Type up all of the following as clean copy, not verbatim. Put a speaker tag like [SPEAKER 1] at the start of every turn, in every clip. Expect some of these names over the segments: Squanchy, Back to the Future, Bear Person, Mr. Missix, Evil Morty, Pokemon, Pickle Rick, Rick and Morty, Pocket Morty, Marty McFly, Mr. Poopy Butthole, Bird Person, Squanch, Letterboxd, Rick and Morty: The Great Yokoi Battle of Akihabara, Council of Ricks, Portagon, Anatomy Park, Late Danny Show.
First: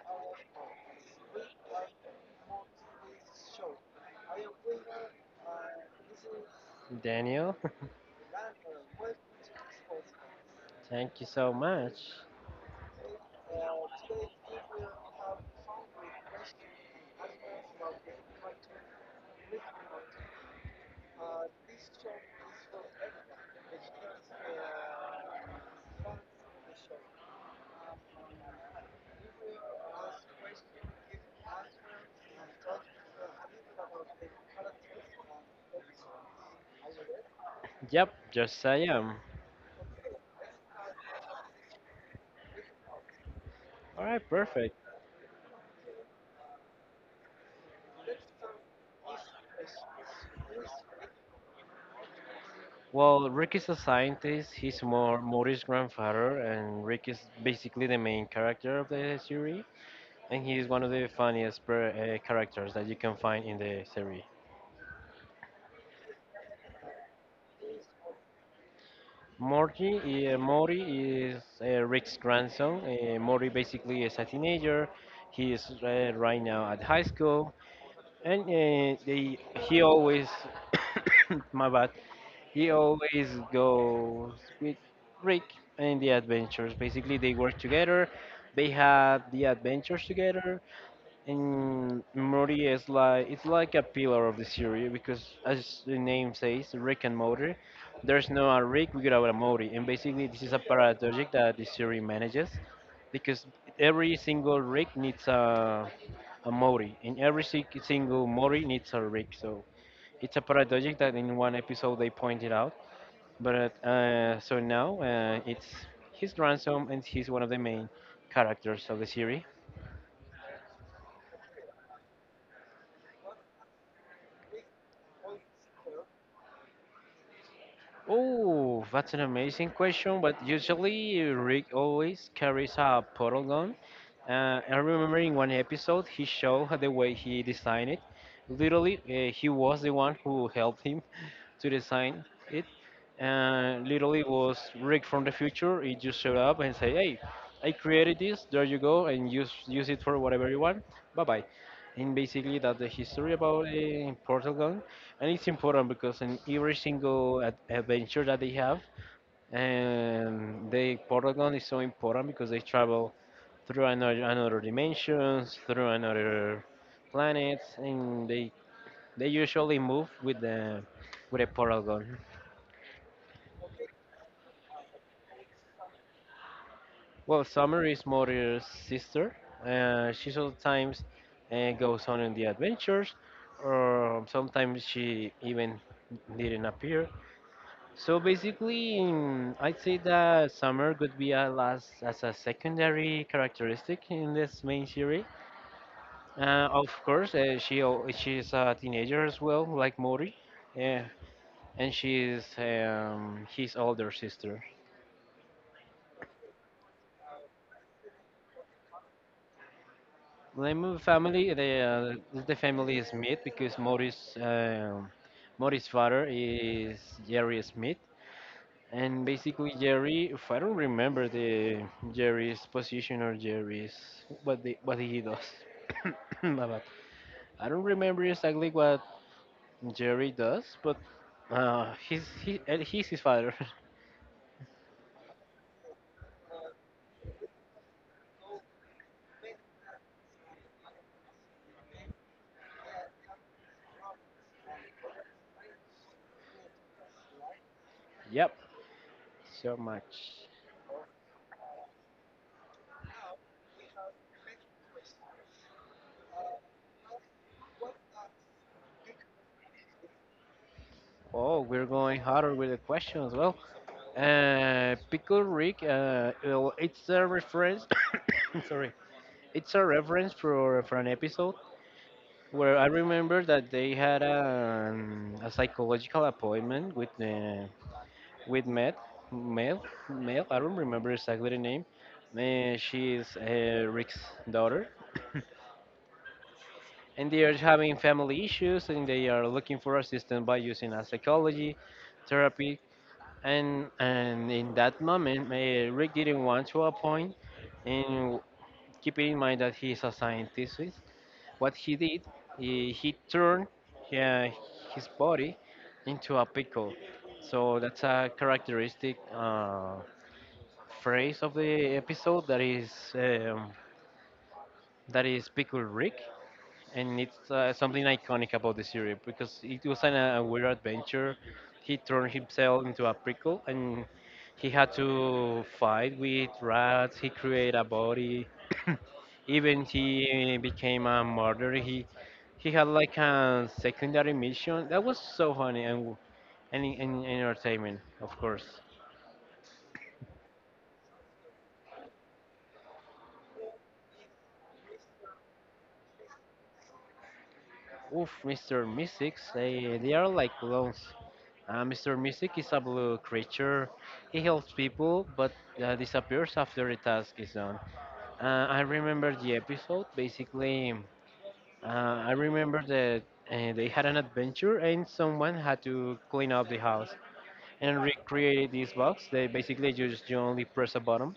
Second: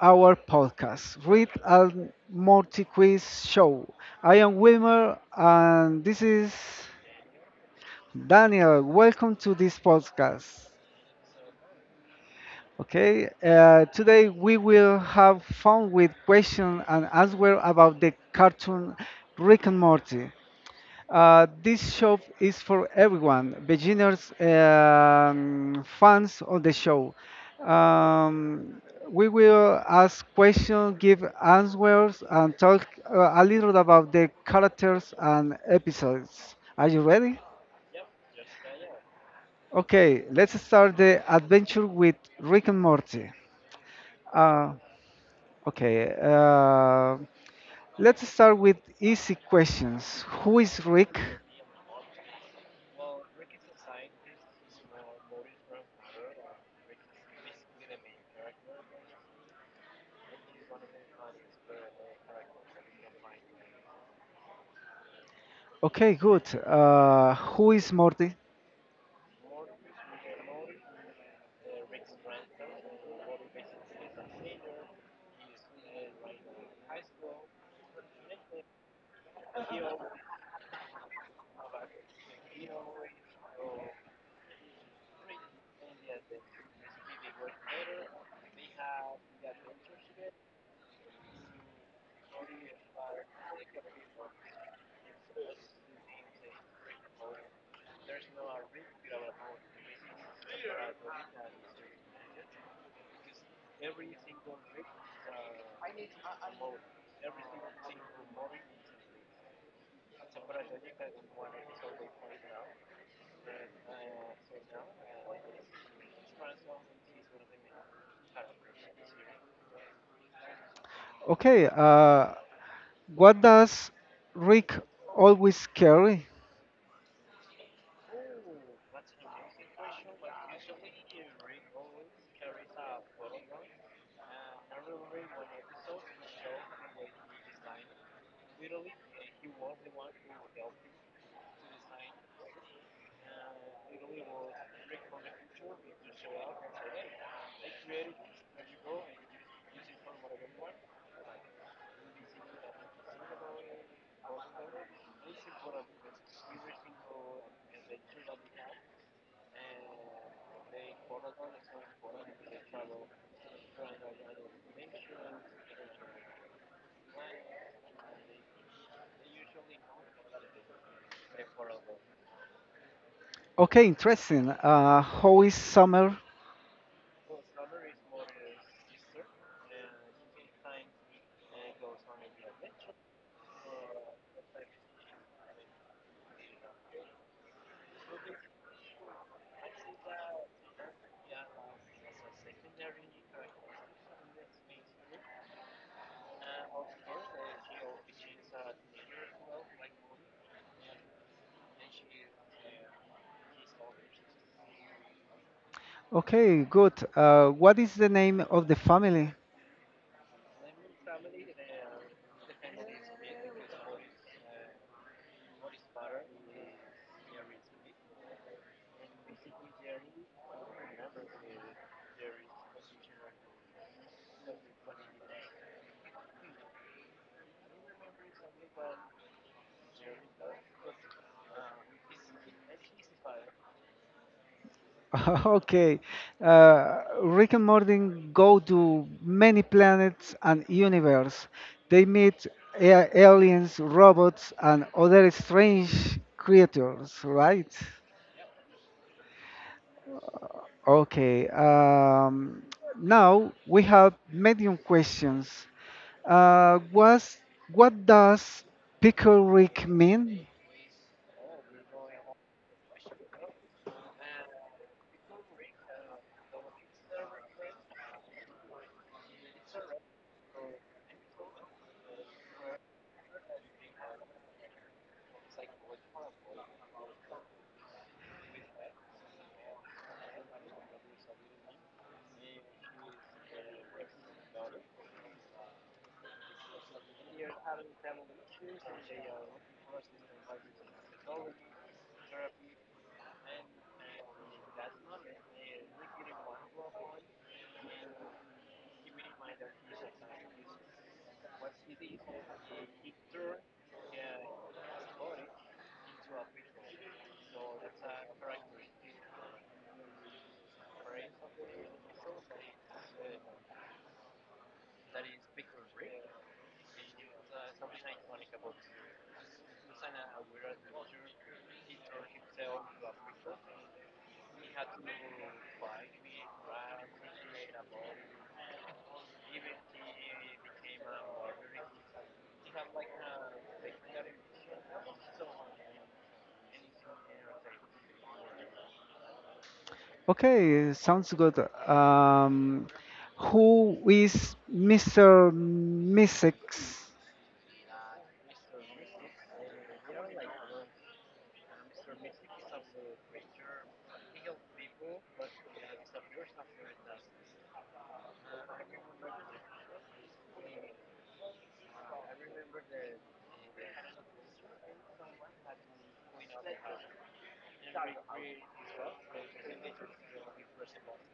[SPEAKER 1] our podcast, Read and Morty Quiz Show. I am Wilmer and this is
[SPEAKER 2] Daniel,
[SPEAKER 1] Daniel. Welcome to this podcast.
[SPEAKER 2] thank you so much.
[SPEAKER 1] Okay, Today we will have fun with question and answer about the cartoon Rick and Morty. This show is for everyone, beginners, fans of the show. Um, we will ask questions, give answers, and talk a little about the characters and episodes. Are you ready?
[SPEAKER 2] Yep, yes I am.
[SPEAKER 1] Okay, let's start the adventure with Rick and Morty.
[SPEAKER 2] Alright,
[SPEAKER 1] Uh,
[SPEAKER 2] perfect.
[SPEAKER 1] okay, uh, let's start with easy questions. Who is Rick?
[SPEAKER 2] Well, Rick is a scientist, he's more Mori's grandfather, and Rick is basically the main character of the series, and he is one of the funniest characters that you can find in the series.
[SPEAKER 1] Okay, good. Who is Morty?
[SPEAKER 2] Morty, Mori is Rick's grandson. Mori basically is a teenager. He is right now at high school, and he always, my bad, he always goes with Rick and the adventures. Basically, they work together. They had the adventures together, and Morty is like it's like a pillar of the series because, as the name says, Rick and Morty. There's no a Rick without a Morty, and basically this is a paradox that the series manages because every single Rick needs a Mori, and every single Mori needs a Rick. So it's a paradox that in one episode they pointed out. But so now it's his grandson, and he's one of the main characters of the series.
[SPEAKER 1] Okay, what does Rick always carry?
[SPEAKER 2] Oh, that's an amazing question. But usually, Rick always carries a portal gun. I remember in one episode, he showed how the way he designed it. Literally, he was the one who helped him to design it. Literally, was Rick from the future. He just showed up and said, "Hey, I created this. There you go, and use it for whatever you want. Bye bye." And basically, that's the history about the portal gun, and it's important because in every single adventure that they have, and they Portagon is so important because they travel through another dimensions through another planets, and they usually move with the with a Portagon.
[SPEAKER 1] Okay, interesting. How is Summer?
[SPEAKER 2] Well, Summer is Mori's sister. She sometimes goes on in the adventures, or sometimes she even didn't appear. So basically, I'd say that summer could be a last as a secondary characteristic in this main series. Of course, she's a teenager as well, like Mori, yeah, and she's his older sister.
[SPEAKER 1] Okay, good. What is the name of the family?
[SPEAKER 2] Lemu family, the family is Smith because Mori's father is Jerry Smith. And basically, Jerry, if I don't remember the Jerry's position or Jerry's what he does. My bad. I don't remember exactly what Jerry does, but and he's his father.
[SPEAKER 1] okay, Rick and Morty go to many planets and universe. They meet aliens, robots, and other strange creatures, right?
[SPEAKER 2] Yep, so much.
[SPEAKER 1] Okay, now we have medium questions. Was What does pickle Rick mean?
[SPEAKER 2] Oh, we're going harder with the questions. Well, Pickle Rick, well, it's a reference. Sorry, it's a reference for an episode where I remember that they had an, a psychological appointment with the with Mel, Mel. I don't remember exactly the name. She is Rick's daughter, and they are having family issues, and they are looking for assistance by using a psychology therapy. And in that moment, Rick didn't want to appoint, and keep in mind that he is a scientist. What he did, he turned uh, his body into a pickle. So that's a characteristic phrase of the episode that is Pickle Rick, and it's something iconic about the series because it was an, a weird adventure. He turned himself into a prickle, and he had to fight with rats. He created a body. Even he became a murderer. He had like a secondary mission that was so funny and and entertainment, of course.
[SPEAKER 1] Okay, sounds good. Um, who is Mr. Missix?
[SPEAKER 2] Oof, Mr. Mystics, they are like clones. Mr. Mystic is a blue creature. He helps people, but disappears after the task is done. I remember the episode. Basically, uh, I remember that they had an adventure and someone had to clean up the house and recreate this box. They basically just you only press a button,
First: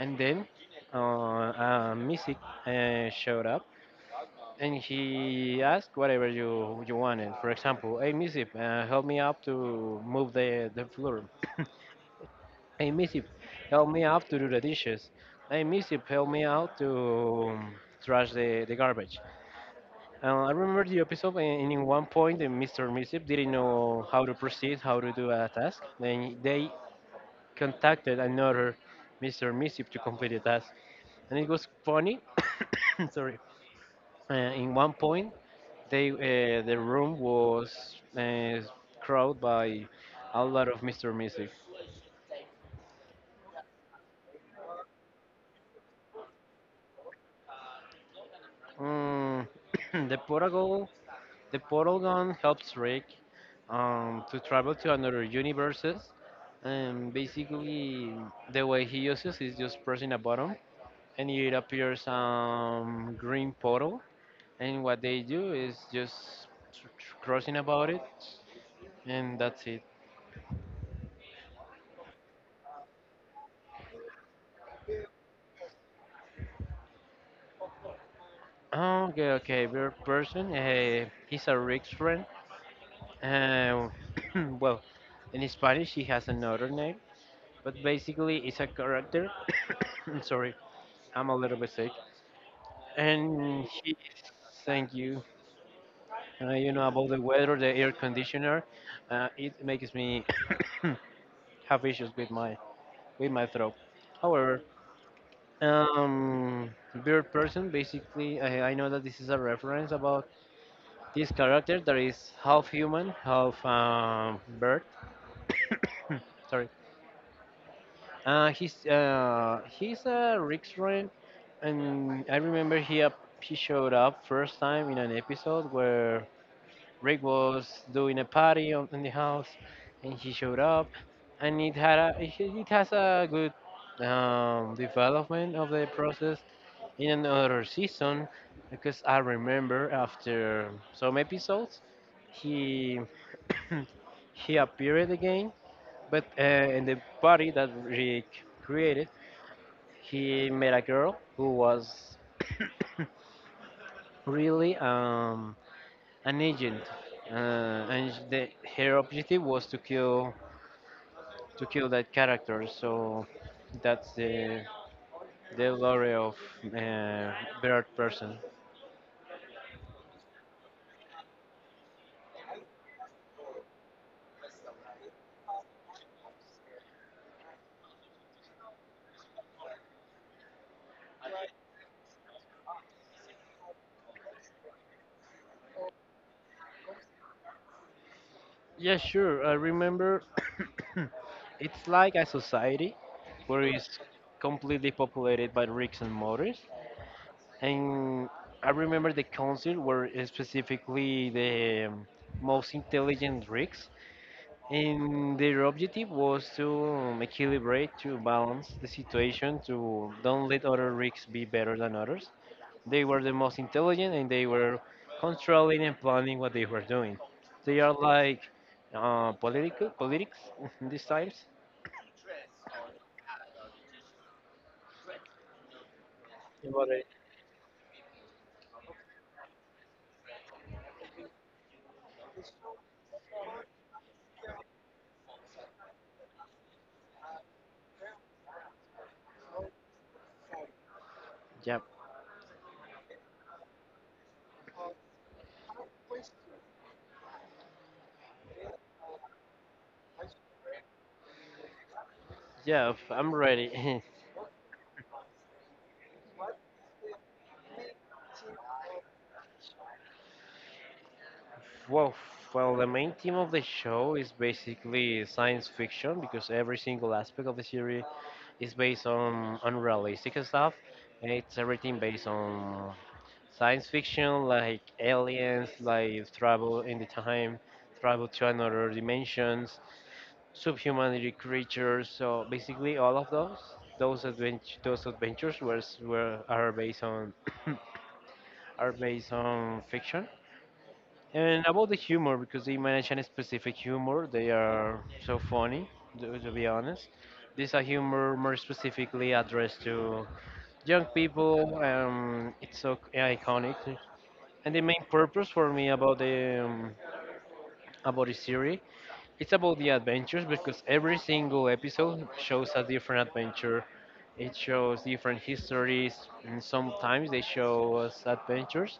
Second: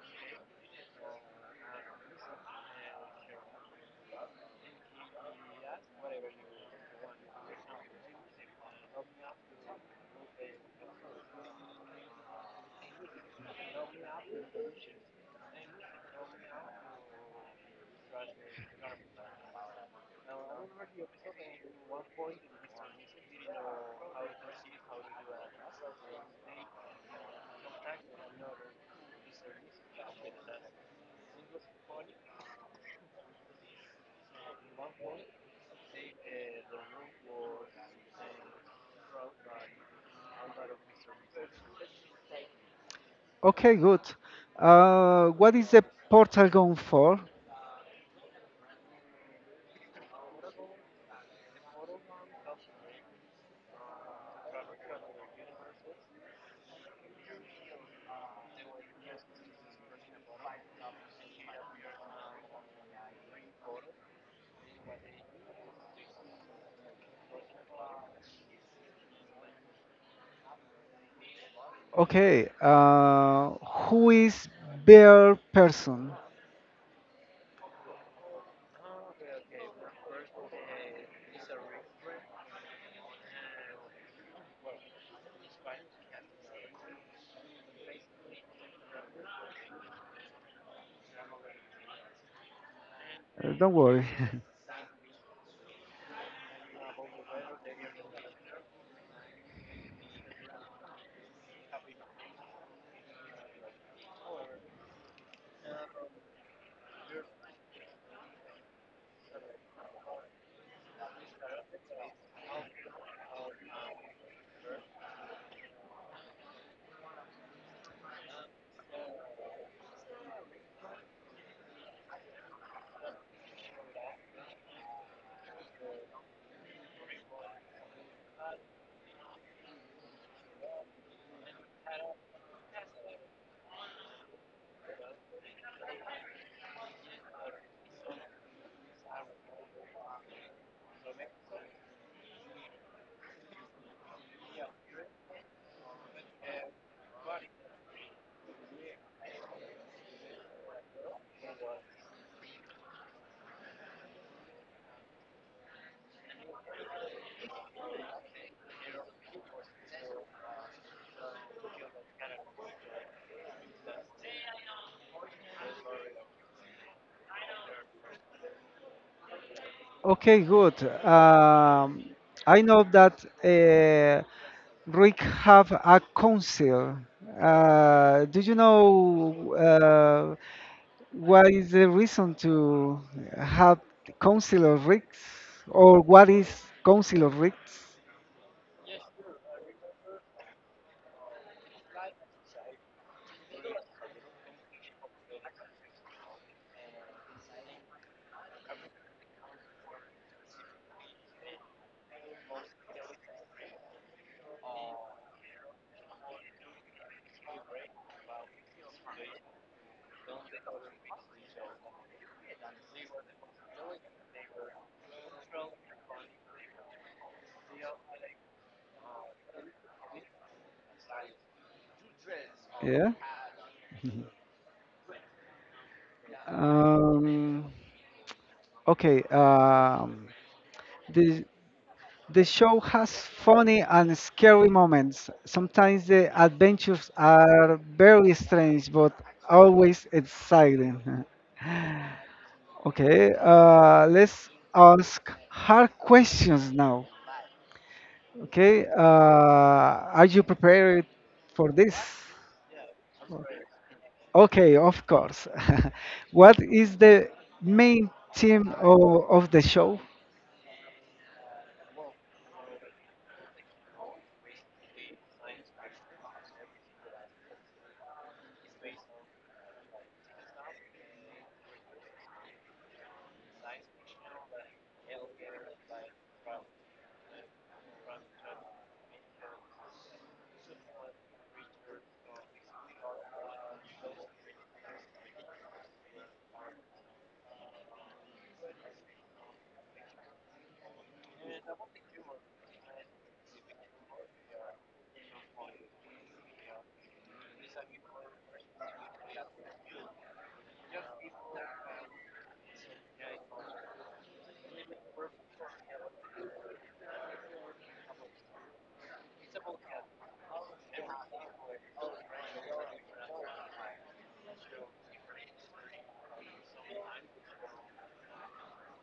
[SPEAKER 2] and then Mystic showed up, and he asked whatever you wanted. For example, hey Missy, help me up to move the floor. Hey Missy, help me up to do the dishes. Hey Missy, help me out to um, trash the garbage. And I remember the episode, and in one point, the Mr. Missy didn't know how to proceed, how to do a task. Then they contacted another Mr. Missy to complete the task, and it was funny. Sorry. In one point, the room was uh, crowded by a lot of Mr. Mystic.
[SPEAKER 1] Okay, good. What is the Portagon for?
[SPEAKER 2] Mm, the portal the portal gun helps Rick to travel to another universes. And basically, the way he uses is just pressing a button, and it appears green portal. And what they do is just crossing about it, and that's it.
[SPEAKER 1] Okay, who is Bear Person?
[SPEAKER 2] Oh, okay, weird person. He's a Rick's friend. Uh, well, in Spanish, he has another name, but basically, it's a character. I'm sorry, I'm a little bit sick. And
[SPEAKER 1] Don't
[SPEAKER 2] he,
[SPEAKER 1] worry.
[SPEAKER 2] thank you. You know about the weather, the air conditioner. It makes me have issues with my throat. However, um, beard person. Basically, I know that this is a reference about this character that is half human, half bird. Sorry. He's a Rickstron, and I remember he showed up first time in an episode where Rick was doing a party in the house, and he showed up, and it has a good development of the process in another season, because I remember after some episodes he he appeared again, but in the party that Rick created he met a girl who was really an agent, uh, and the, her objective was to kill that character. So that's the lore of uh, Bird Person.
[SPEAKER 1] Okay, good. I know that Rick have a council. Do you know what is the reason to have council of Ricks or what is council of Ricks?
[SPEAKER 2] Yeah, sure. I remember it's like a society where it's completely populated by rigs and motors. And I remember the council where specifically the most intelligent rigs. And their objective was to to balance the situation, to don't let other rigs be better than others. They were the most intelligent and they were controlling and planning what they were doing. They are like political politics these times.
[SPEAKER 1] Yeah. Um, okay. Um, the The show has funny and scary moments. Sometimes the adventures are very strange, but always exciting.
[SPEAKER 2] Yep.
[SPEAKER 1] Okay, let's ask hard questions now. Okay, are you prepared for this?
[SPEAKER 2] Yeah, I'm ready.
[SPEAKER 1] Okay, of course. What is the main theme of the show?
[SPEAKER 2] Well, well, the main theme of the show is basically science fiction because every single aspect of the series it's based on unrealistic stuff, and it's everything based on science fiction, like aliens, like travel in the time, travel to another dimensions, subhumanity creatures. So basically, all of those adventures were s- were are based on are based on fiction. And about the humor, because they manage a specific humor, they are so funny, to be honest. These are humor more specifically addressed to young people. It's so iconic. And the main purpose for me about the series, it's about the adventures because every single episode shows a different adventure. It shows different histories, and sometimes they show us adventures.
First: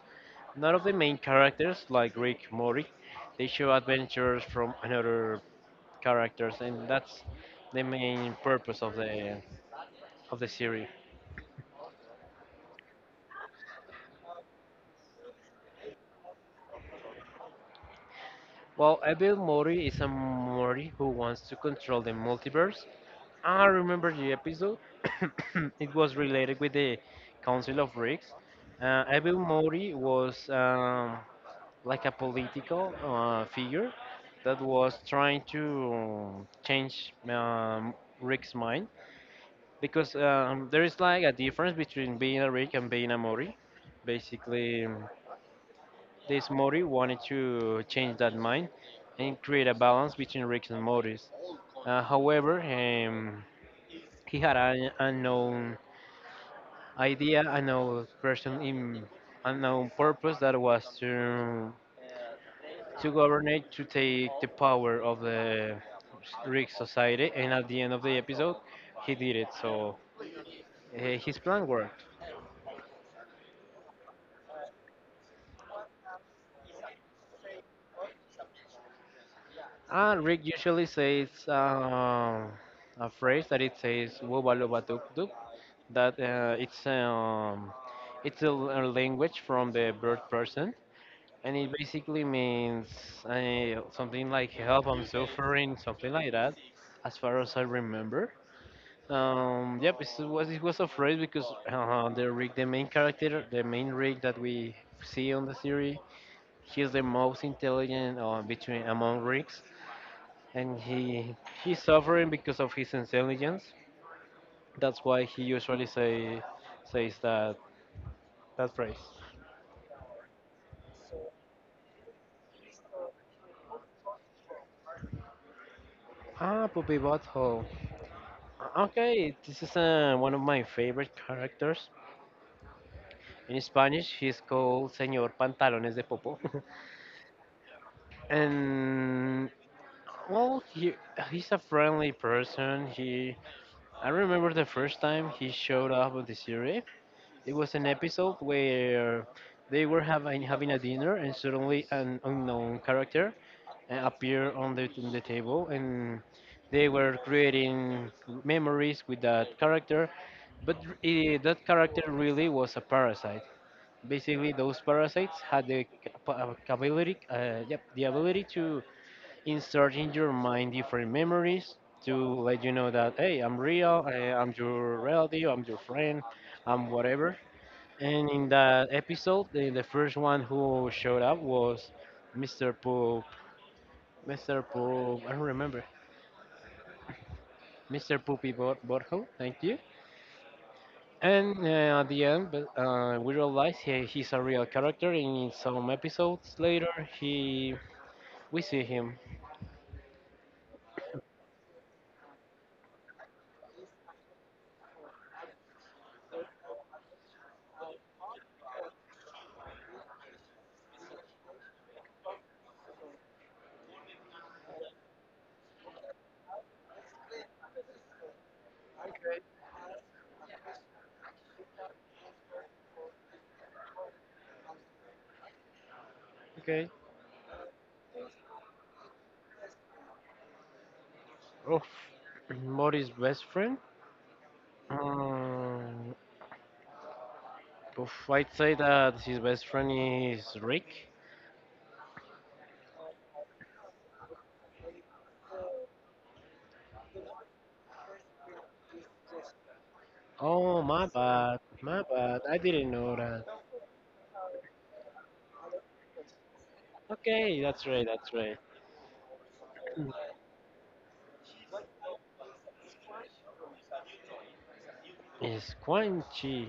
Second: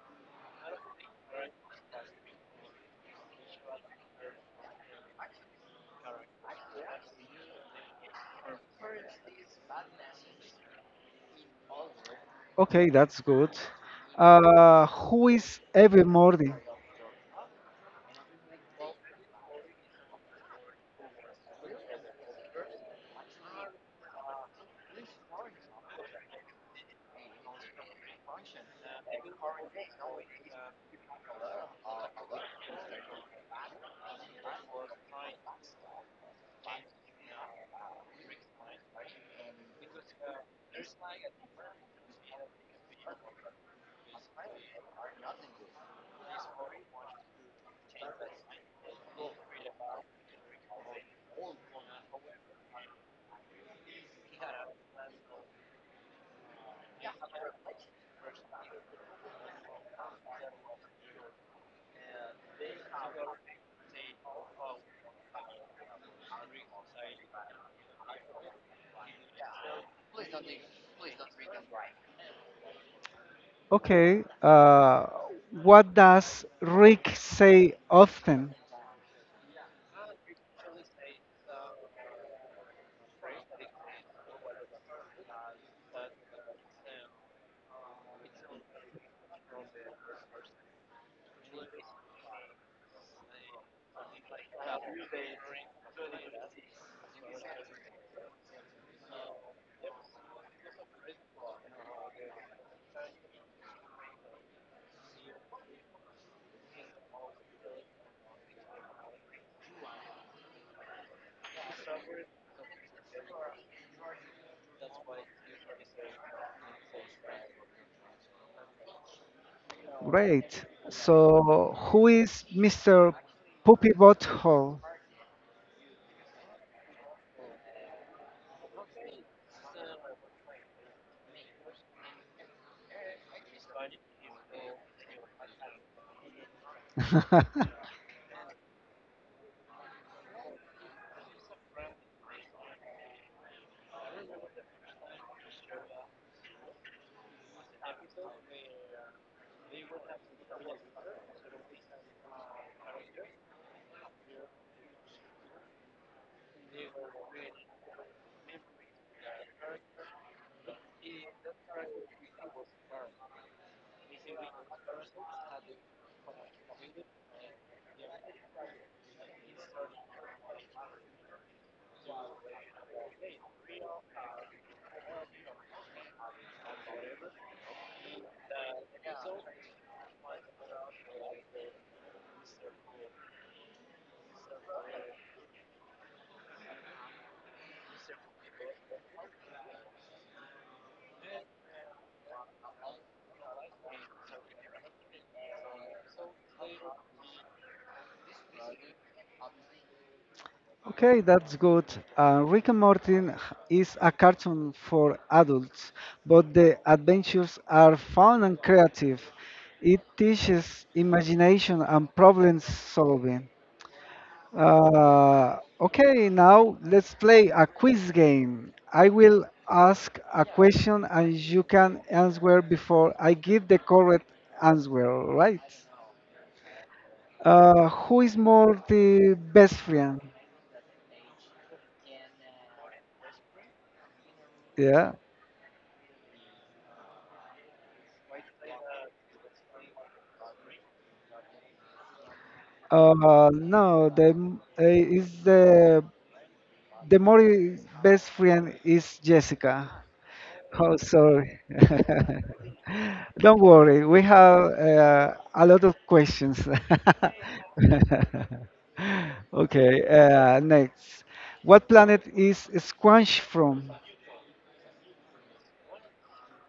[SPEAKER 2] None of the main characters, like Rick Mori, they show adventures from another characters, and that's the main purpose of the series.
[SPEAKER 1] Okay, that's good. Who is every Morty?
[SPEAKER 2] Well, Abel Mori is a Mori who wants to control the multiverse. Ah, I remember the episode. It was related with the Council of Ricks. Abel Mori was like a political figure that was trying to change Rick's mind because there is like a difference between being a Rick and being a Mori. Basically, this Mori wanted to change that mind and create a balance between Rick and Morty's. However, he had an unknown idea, unknown person, in unknown purpose that was to govern it, to take the power of the Rick society. And at the end of the episode, he did it. So uh, his plan worked.
[SPEAKER 1] Okay. What does Rick say often?
[SPEAKER 2] And Rick usually says a phrase that it says "Woba loba," that it's a, a language from the bird person, and it basically means something like "help," "I'm suffering," something like that, as far as I remember. Yep, it was a phrase because the Rick, the main character, the main Rick that we see on the series, he's the most intelligent between among Ricks, and he's suffering because of his intelligence. That's why he usually says that that phrase.
[SPEAKER 1] Great. So, who is Mr. Poopy Butthole?
[SPEAKER 2] Ah, Puppy Butthole. Okay, this is one of my favorite characters. In Spanish, he's called Señor Pantalones de Popo. And, well, he's a friendly person. He, I remember the first time he showed up on the series. It was an episode where they were having a dinner, and suddenly an unknown character appear on the table, and they were creating memories with that character. But that character really was a parasite. Basically, those parasites had the capability the ability to insert in your mind different memories to let you know that, hey, I'm real. I'm your relative, I'm your friend, I'm whatever. And in that episode, the first one who showed up was mr Mr. Poop. I don't remember. Mr. Poopy Borjo. Thank you. And at the end, but, we realize he's a real character. And in some episodes later, he, we see him.
[SPEAKER 1] Okay, that's good. Rick and Morty is a cartoon for adults, but the adventures are fun and creative. It teaches imagination and problem solving. Okay, Now let's play a quiz game. I will ask a question and you can answer before I give the correct answer, all right?
[SPEAKER 2] Okay.
[SPEAKER 1] Who is more the best friend?
[SPEAKER 2] Of Mori's best friend.
[SPEAKER 1] Yeah.
[SPEAKER 2] Um, oof, I'd say that his best friend is Rick.
[SPEAKER 1] No, the m- is the more best friend is Jessica.
[SPEAKER 2] Oh,
[SPEAKER 1] Oh,
[SPEAKER 2] my bad.
[SPEAKER 1] sorry.
[SPEAKER 2] My bad. I didn't know that.
[SPEAKER 1] Don't worry, we have a lot of questions.
[SPEAKER 2] Okay, that's right. That's right.
[SPEAKER 1] Okay, next. What planet is Squanch from?
[SPEAKER 2] Is Quan Chi.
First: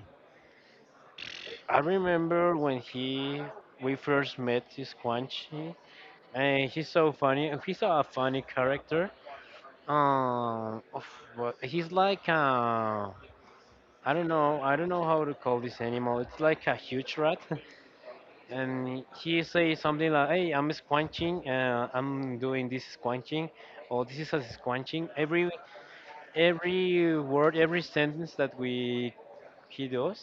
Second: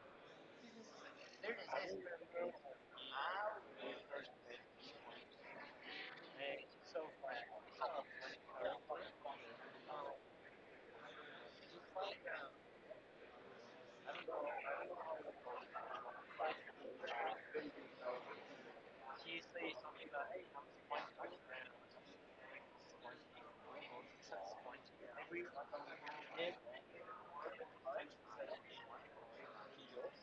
[SPEAKER 2] I remember when he we first met this Quan Chi, and he's so funny. He's a funny character. Of he's like I don't know how to call this animal. It's like a huge rat, and he says something like, "Hey, I'm squanching. I'm doing this squanching, or this is a squanching." Every word, every sentence that we he does,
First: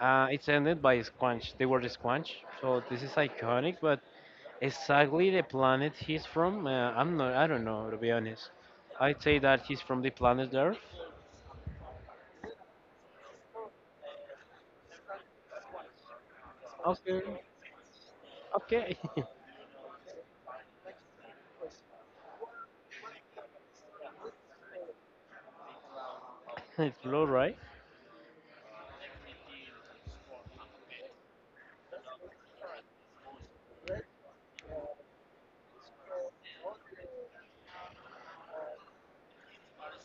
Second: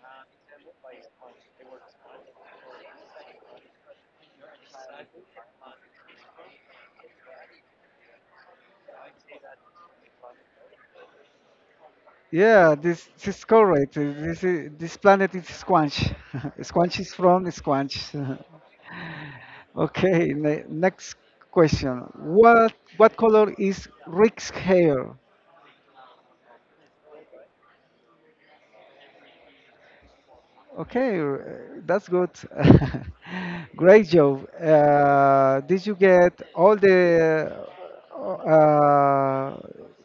[SPEAKER 2] It's ended by squanch. They were squanch, so this is iconic. But exactly the planet he's from, I'm not. I don't know, to be honest. I'd say that he's from the planet Earth.
[SPEAKER 1] Yeah, this is correct. This, is, this planet is Squanch. Squanch is
[SPEAKER 2] Okay,
[SPEAKER 1] from Squanch.
[SPEAKER 2] okay.
[SPEAKER 1] Okay, ne Next question. What color is Rick's hair?
[SPEAKER 2] It's blue, right?
[SPEAKER 1] Okay, that's good. Great job. Did you get all the uh,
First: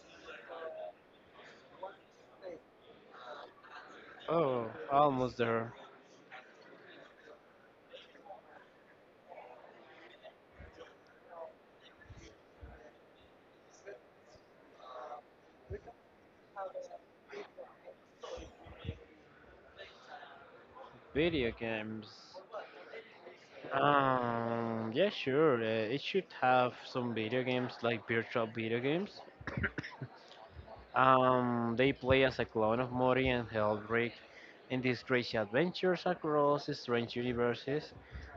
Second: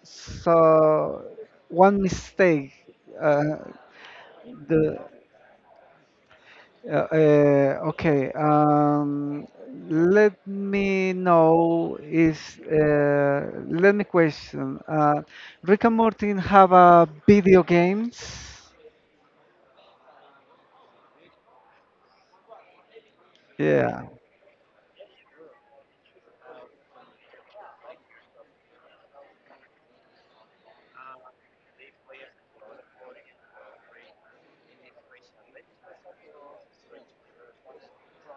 [SPEAKER 1] so one mistake? Uh,
[SPEAKER 2] Oh,
[SPEAKER 1] the
[SPEAKER 2] almost there.
[SPEAKER 1] okay. Let me know is let me question. Rick and Morty have a video games.
[SPEAKER 2] Video games.
[SPEAKER 1] Yeah.
[SPEAKER 2] Yeah, sure. It should have some video games, like virtual video games. They play as a clone of Mori and help in these crazy adventures across strange universes.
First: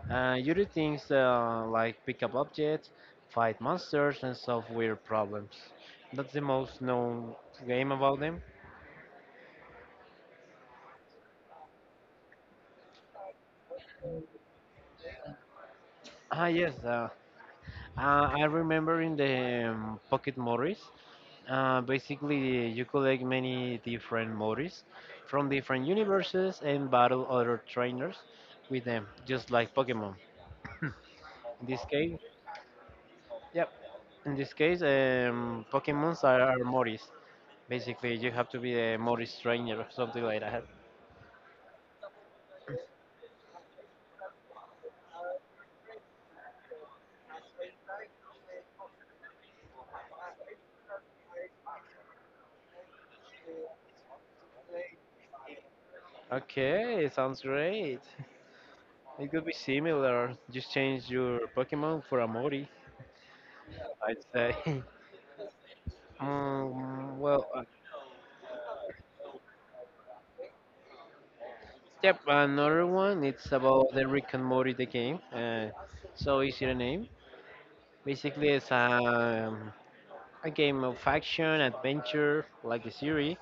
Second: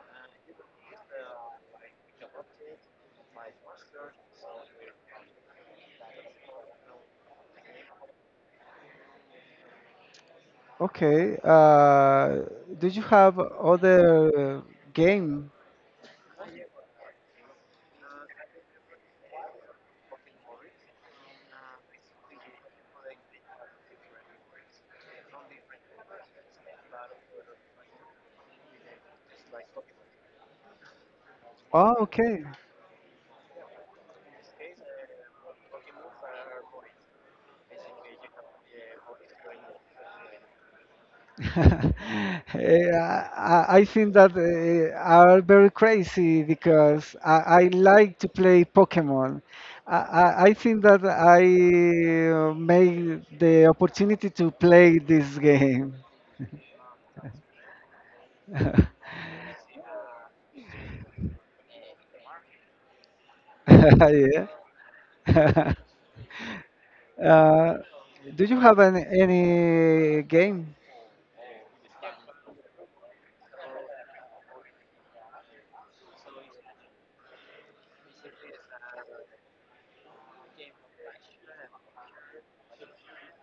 [SPEAKER 2] You do things like pick up objects, fight monsters, and solve weird problems. That's the most known game about them.
[SPEAKER 1] Okay. Did you have other game?
[SPEAKER 2] Ah, yes. I remember in the Pocket Moris. Basically, you collect many different Moris from different universes and battle other trainers with them, just like Pokemon. In this
[SPEAKER 1] Oh,
[SPEAKER 2] case,
[SPEAKER 1] okay.
[SPEAKER 2] yep. In this case, Pokemons are Moris. Basically, you have to be a Moris trainer or something like that.
[SPEAKER 1] Eh, I I think that are very crazy because I like to play Pokemon. I, I think that I made the opportunity to play this game.
[SPEAKER 2] Okay, sounds great. It could be similar. Just change your Pokemon for a Mori, I'd say.
[SPEAKER 1] Yeah.
[SPEAKER 2] um, well, uh,
[SPEAKER 1] Uh, do you have an, any game?
[SPEAKER 2] yep, another one. It's about the Rick and Morty the game. So easy to name. Basically, it's a game of action adventure, like the series.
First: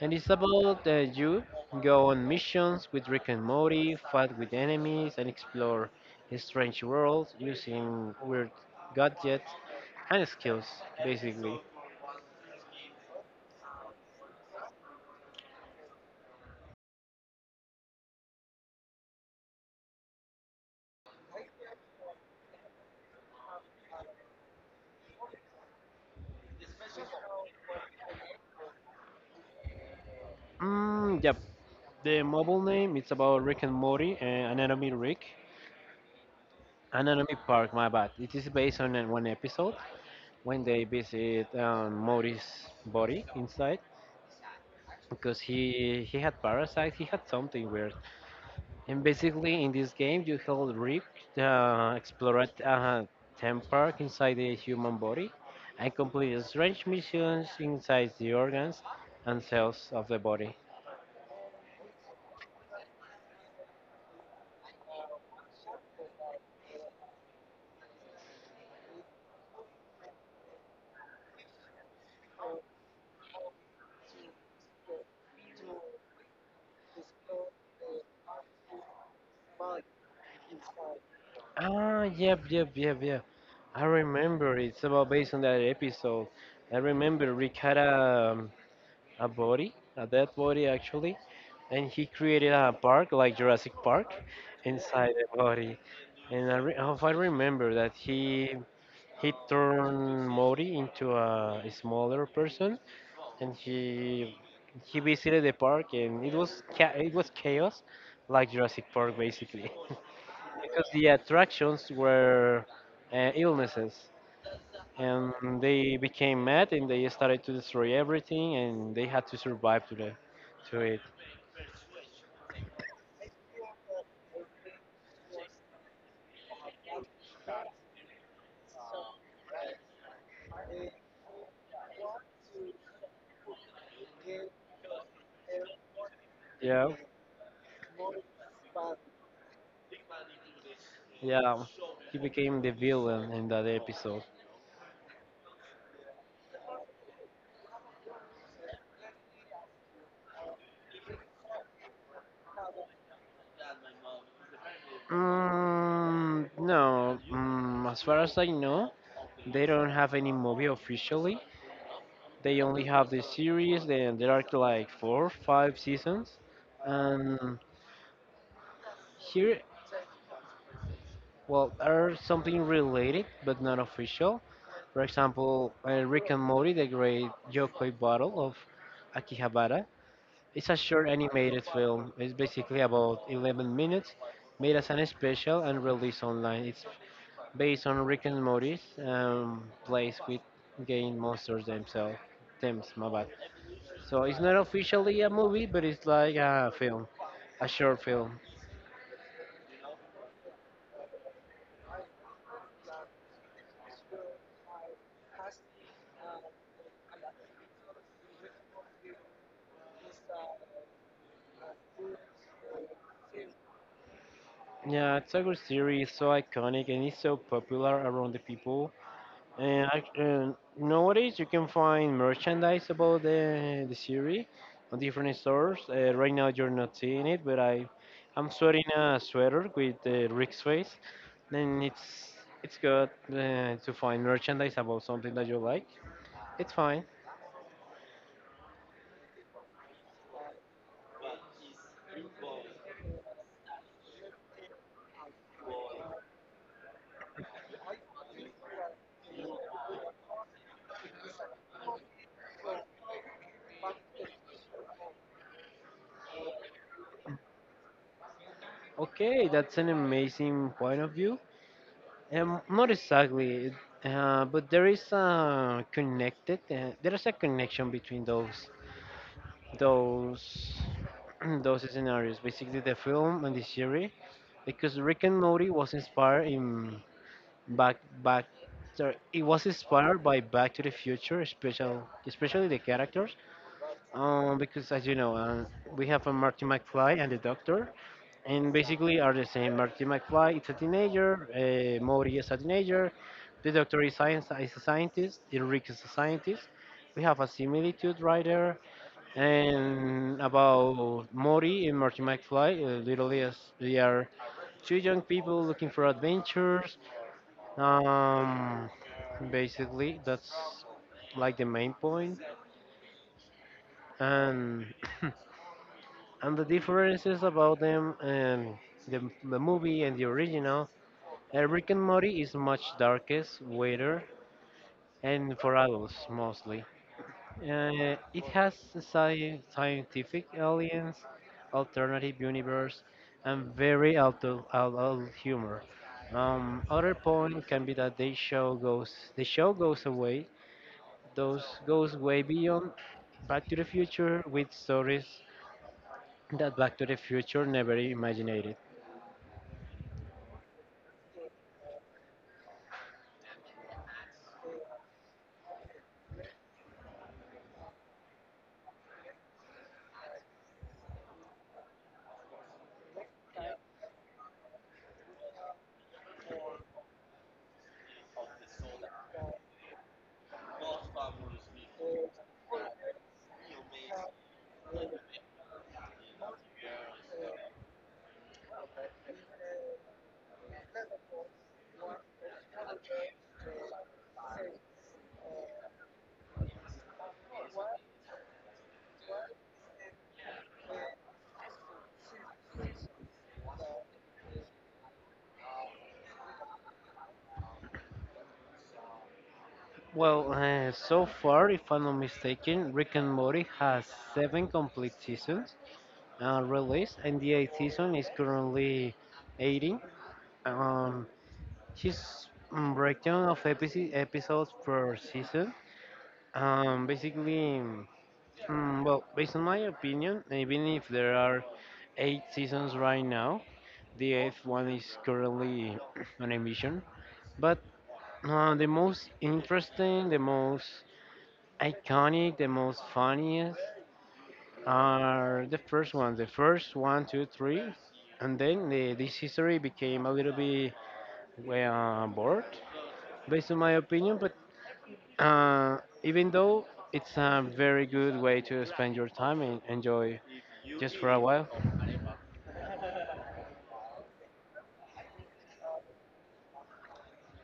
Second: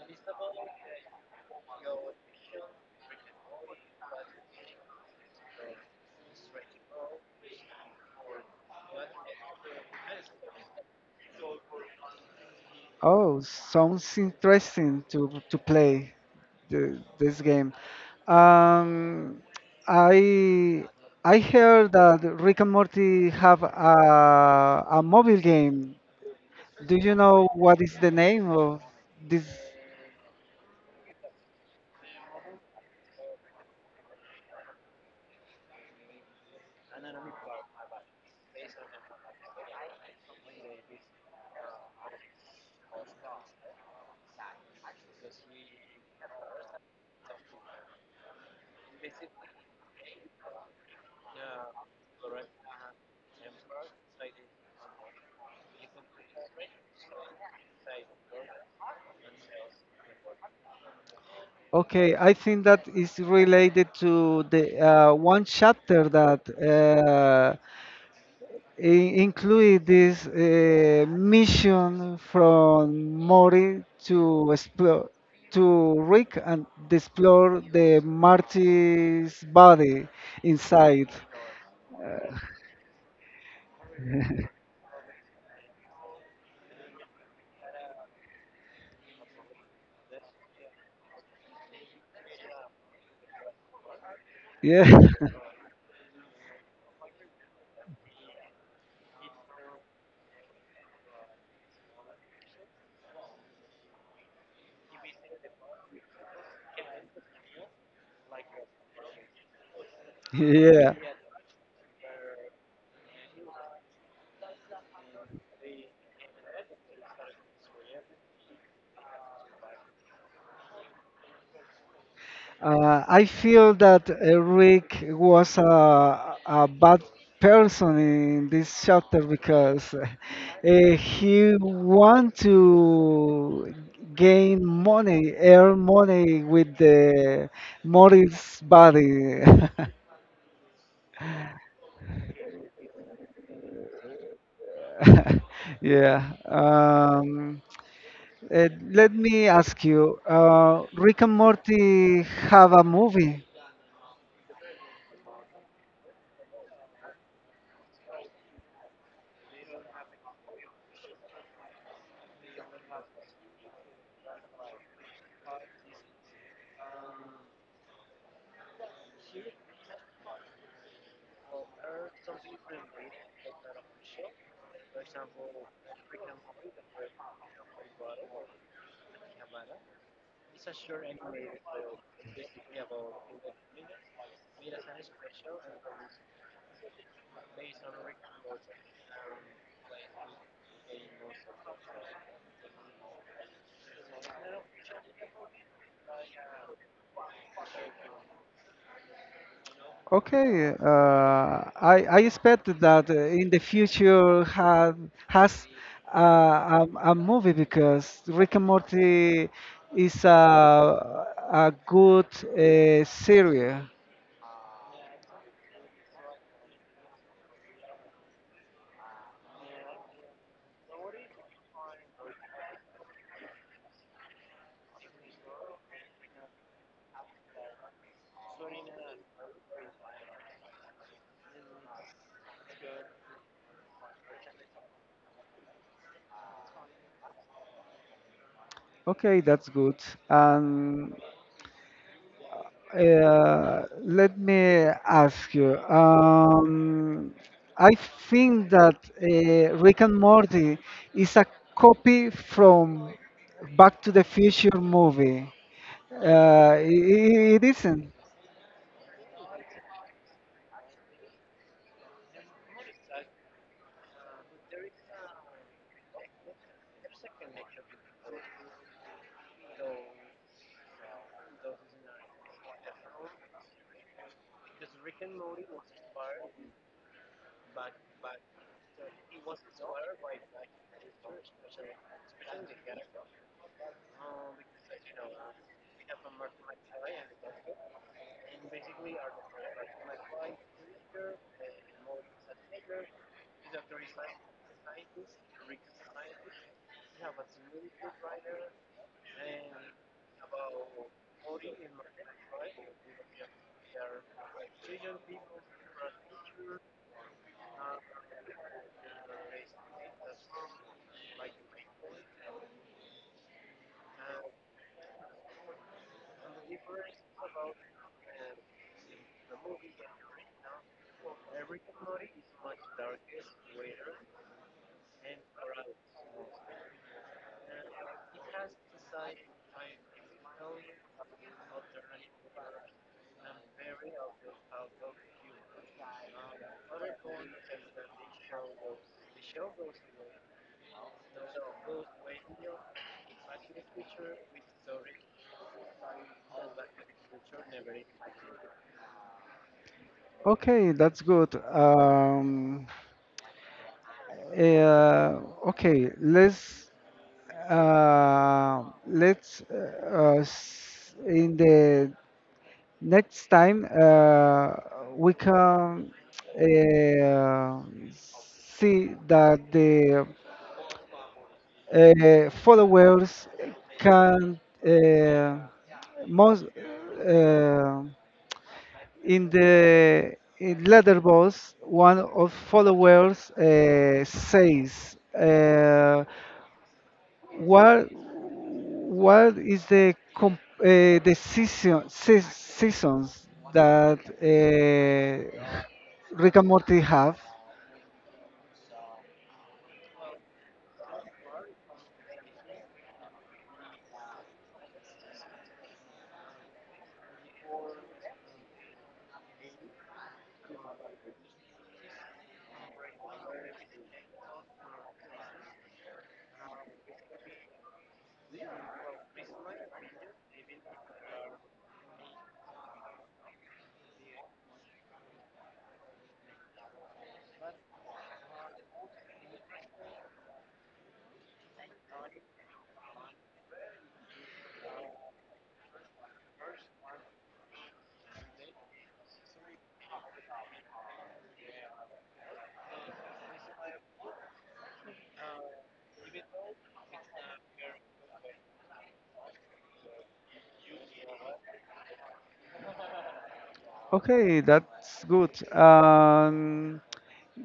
[SPEAKER 2] And it's about you go on missions with Rick and Morty, fight with enemies, and explore strange worlds using weird gadgets and skills, basically.
[SPEAKER 1] Oh, sounds interesting to play this game. Um, I I heard that Rick and Morty have a mobile game. Do you know what is the name of this?
[SPEAKER 2] Mm, yep. The mobile name, it's about Rick and Morty, Anatomy Rick, Anatomy Park. My bad. It is based on one episode when they visit Morty's body inside, because he had parasites. He had something weird. And basically, in this game, you help Rick explore a theme park inside the human body and complete strange missions inside the organs and cells of the body.
[SPEAKER 1] Okay, I think that is related to the one chapter that include this mission from Mori to explore to Rick and explore the Marty's body inside.
[SPEAKER 2] Ah, yep, yep, yep, yep. I remember it's about based on that episode. I remember Rick had a body, a dead body actually, and he created a park like Jurassic Park
[SPEAKER 1] Yeah,
[SPEAKER 2] inside the body. And I if I remember that he turned Modi into a smaller person, and he visited the park, and it was it was chaos, like Jurassic Park basically, because
[SPEAKER 1] yeah.
[SPEAKER 2] the attractions were illnesses, and they became mad, and they started to destroy everything, and they had to survive to the to it.
[SPEAKER 1] I feel that Rick was a bad person in this chapter because he want to gain money, earn money with
[SPEAKER 2] Yeah,
[SPEAKER 1] the Morris body.
[SPEAKER 2] yeah. He became the villain in that episode.
[SPEAKER 1] Yeah. Let me ask you, Rick and Morty have a movie.
[SPEAKER 2] Mm, no, mm, as far as I know, they don't have any movie officially. They only have the series. Then there are like four, five seasons, and here, well, are something related but not official. For example, Rick and Morty, the Great Yokoi Battle of Akihabara. It's a short animated film. It's basically about 11 minutes, made as an special and released online. It's based on Rick and Morty's plays with game monsters themselves. Themes, my bad. So it's not officially a movie, but it's like a film, a short film.
[SPEAKER 1] Okay, uh, I expect that in the future have has a movie because Rick and Morty is a good series.
[SPEAKER 2] Yeah, it's a good series, so iconic, and it's so popular around the people. And, I, and nowadays, you can find merchandise about the series on different stores. Right now, you're not seeing it, but I, I'm sweating a sweater with Rick's face, and it's good to find merchandise about something that you like. It's fine.
[SPEAKER 1] Okay, that's good. And let me ask you. I think that Rick and Morty is a copy from Back to the Future movie. Uh, i- it isn't.
[SPEAKER 2] Okay, that's an amazing point of view. Not exactly, but there is a connected. There is a connection between those those scenarios. Basically, the film and the series, because Rick and Morty was inspired in back back. Sorry, it was inspired by Back to the Future, special especially the characters. Because as you know, we have a Marty McFly and the Doctor, and basically are the same. Marty McFly is a teenager, Maury is a teenager, the doctor is a scientist, and Rick is a scientist. We have a similitude right there. And about Maury and Marty McFly, literally as they are two young people looking for adventures. Um, basically, that's like the main point. And and the differences about them and the movie and the original. Rick and Morty is much darkest, weirder, and for adults mostly. It has scientific aliens, alternative universe, and very adult humor. Other point can be that the show goes away, those goes way beyond Back to the Future with stories that Back to the Future never imagined.
[SPEAKER 1] Okay, that's good. Uh, okay, let's in the next time we can uh, see that the followers can uh, most. Uh, in the in Letterboxd, one of followers says, what is the seasons that Rick and Morty have?"
[SPEAKER 2] Well, so far, if I'm not mistaken, Rick and Morty has seven complete seasons released, and the eighth season is currently 18. Um, breakdown of episodes per season. Um, basically, well, based on my opinion, even if there are eight seasons right now, the eighth one is currently on emission. But the most interesting, the most iconic, the most funniest are the first ones. The first one, two, three, and then this history became a little bit, well, bored, based on my opinion. But even though, it's a very good way to spend your time and enjoy just for a while.
[SPEAKER 1] Okay, that's good.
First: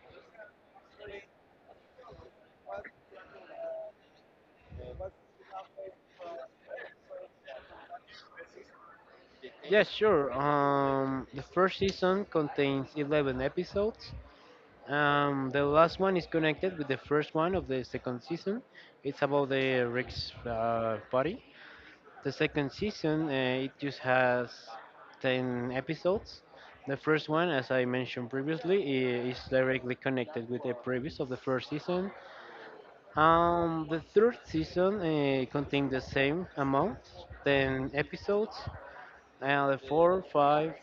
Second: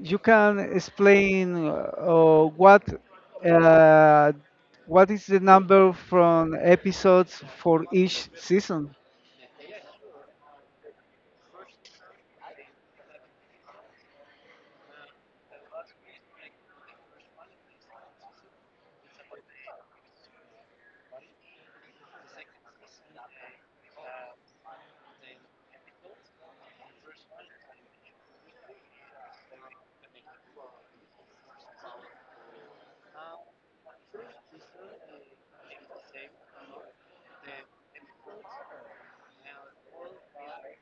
[SPEAKER 1] You can explain uh, what is the number from episodes for each season?
[SPEAKER 2] Yeah, sure. The first season contains 11 episodes. The last one is connected with the first one of the second season. It's about the Rick's party. The second season, it just has 10 episodes. The first one, as I mentioned previously, is directly connected with the previous of the first season. The third season contained the same amount, 10 episodes. The 4, 5,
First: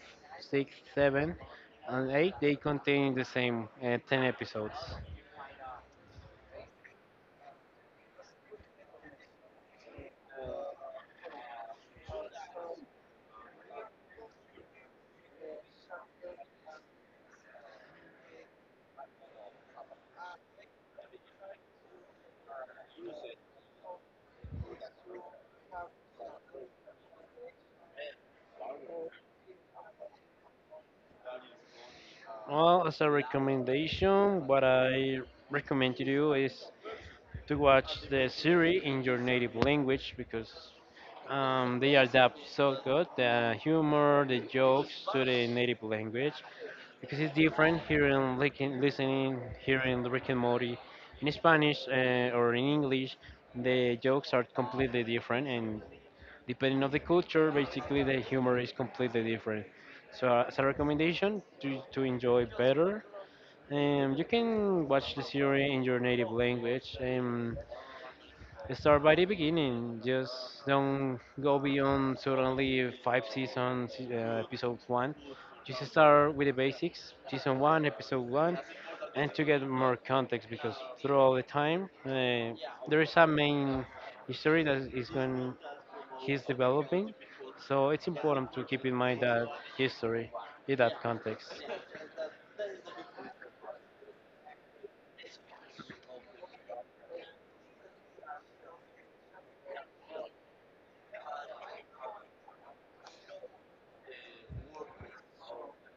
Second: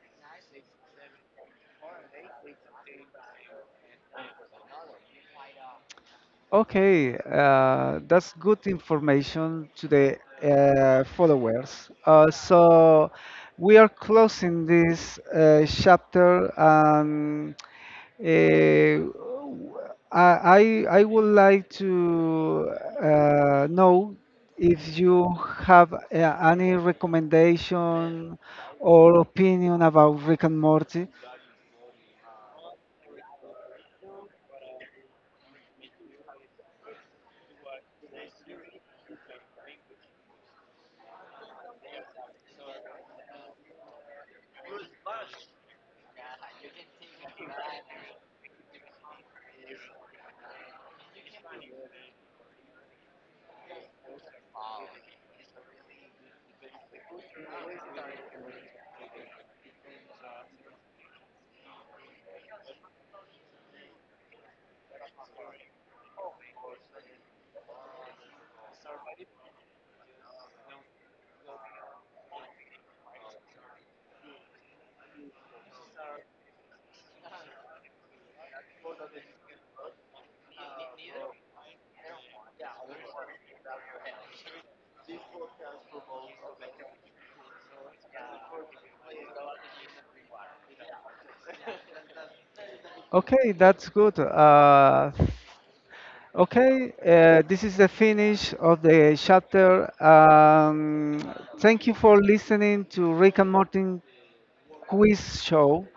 [SPEAKER 2] 6, 7, and 8, they contain the same 10 episodes.
[SPEAKER 1] Okay, that's good information to the followers. So we are closing this chapter, and Uh, I I I would like to know if you have any recommendation or opinion about Rick and Morty.
[SPEAKER 2] Well, as a recommendation, what I recommend to do is to watch the series in your native language, because they adapt so good the humor, the jokes, to the native language, because it's different listening, hearing Rick and Morty in Spanish or in English. The jokes are completely different, and depending on the culture, basically the humor is completely different. So as a recommendation to enjoy better, you can watch the series in your native language. Start by the beginning. Just don't go beyond suddenly five seasons, episode one. Just start with the basics, season one, episode one, and to get more context, because throughout the time, there is a main history that is going, he's developing. So it's important to keep in mind that history in that context.
[SPEAKER 1] Okay, that's good. Okay, this is the finish of the chapter. Thank you for listening to Rick and Morty quiz show.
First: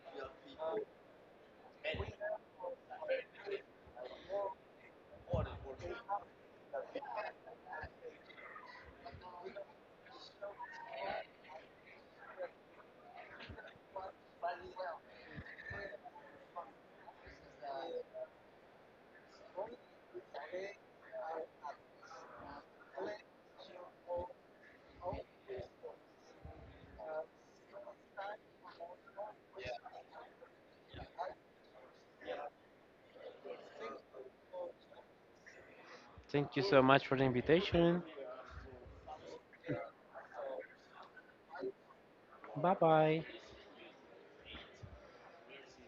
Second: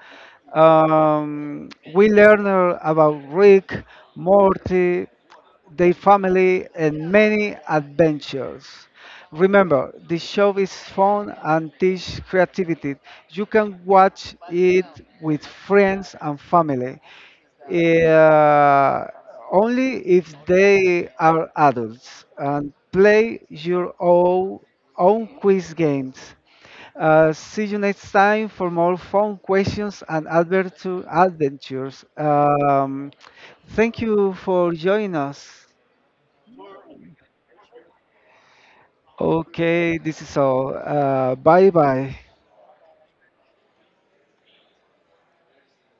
[SPEAKER 1] We learned about Rick, Morty, their family, and many adventures. Remember, this show is fun and teach creativity. You can watch it with friends and family, uh, only if they are adults, and play your own, own quiz games. See you next time for more fun questions and adventures. Thank you for joining us.
[SPEAKER 2] Thank you so much for the invitation.
[SPEAKER 1] Okay, this is all. Bye bye.
[SPEAKER 2] Bye bye.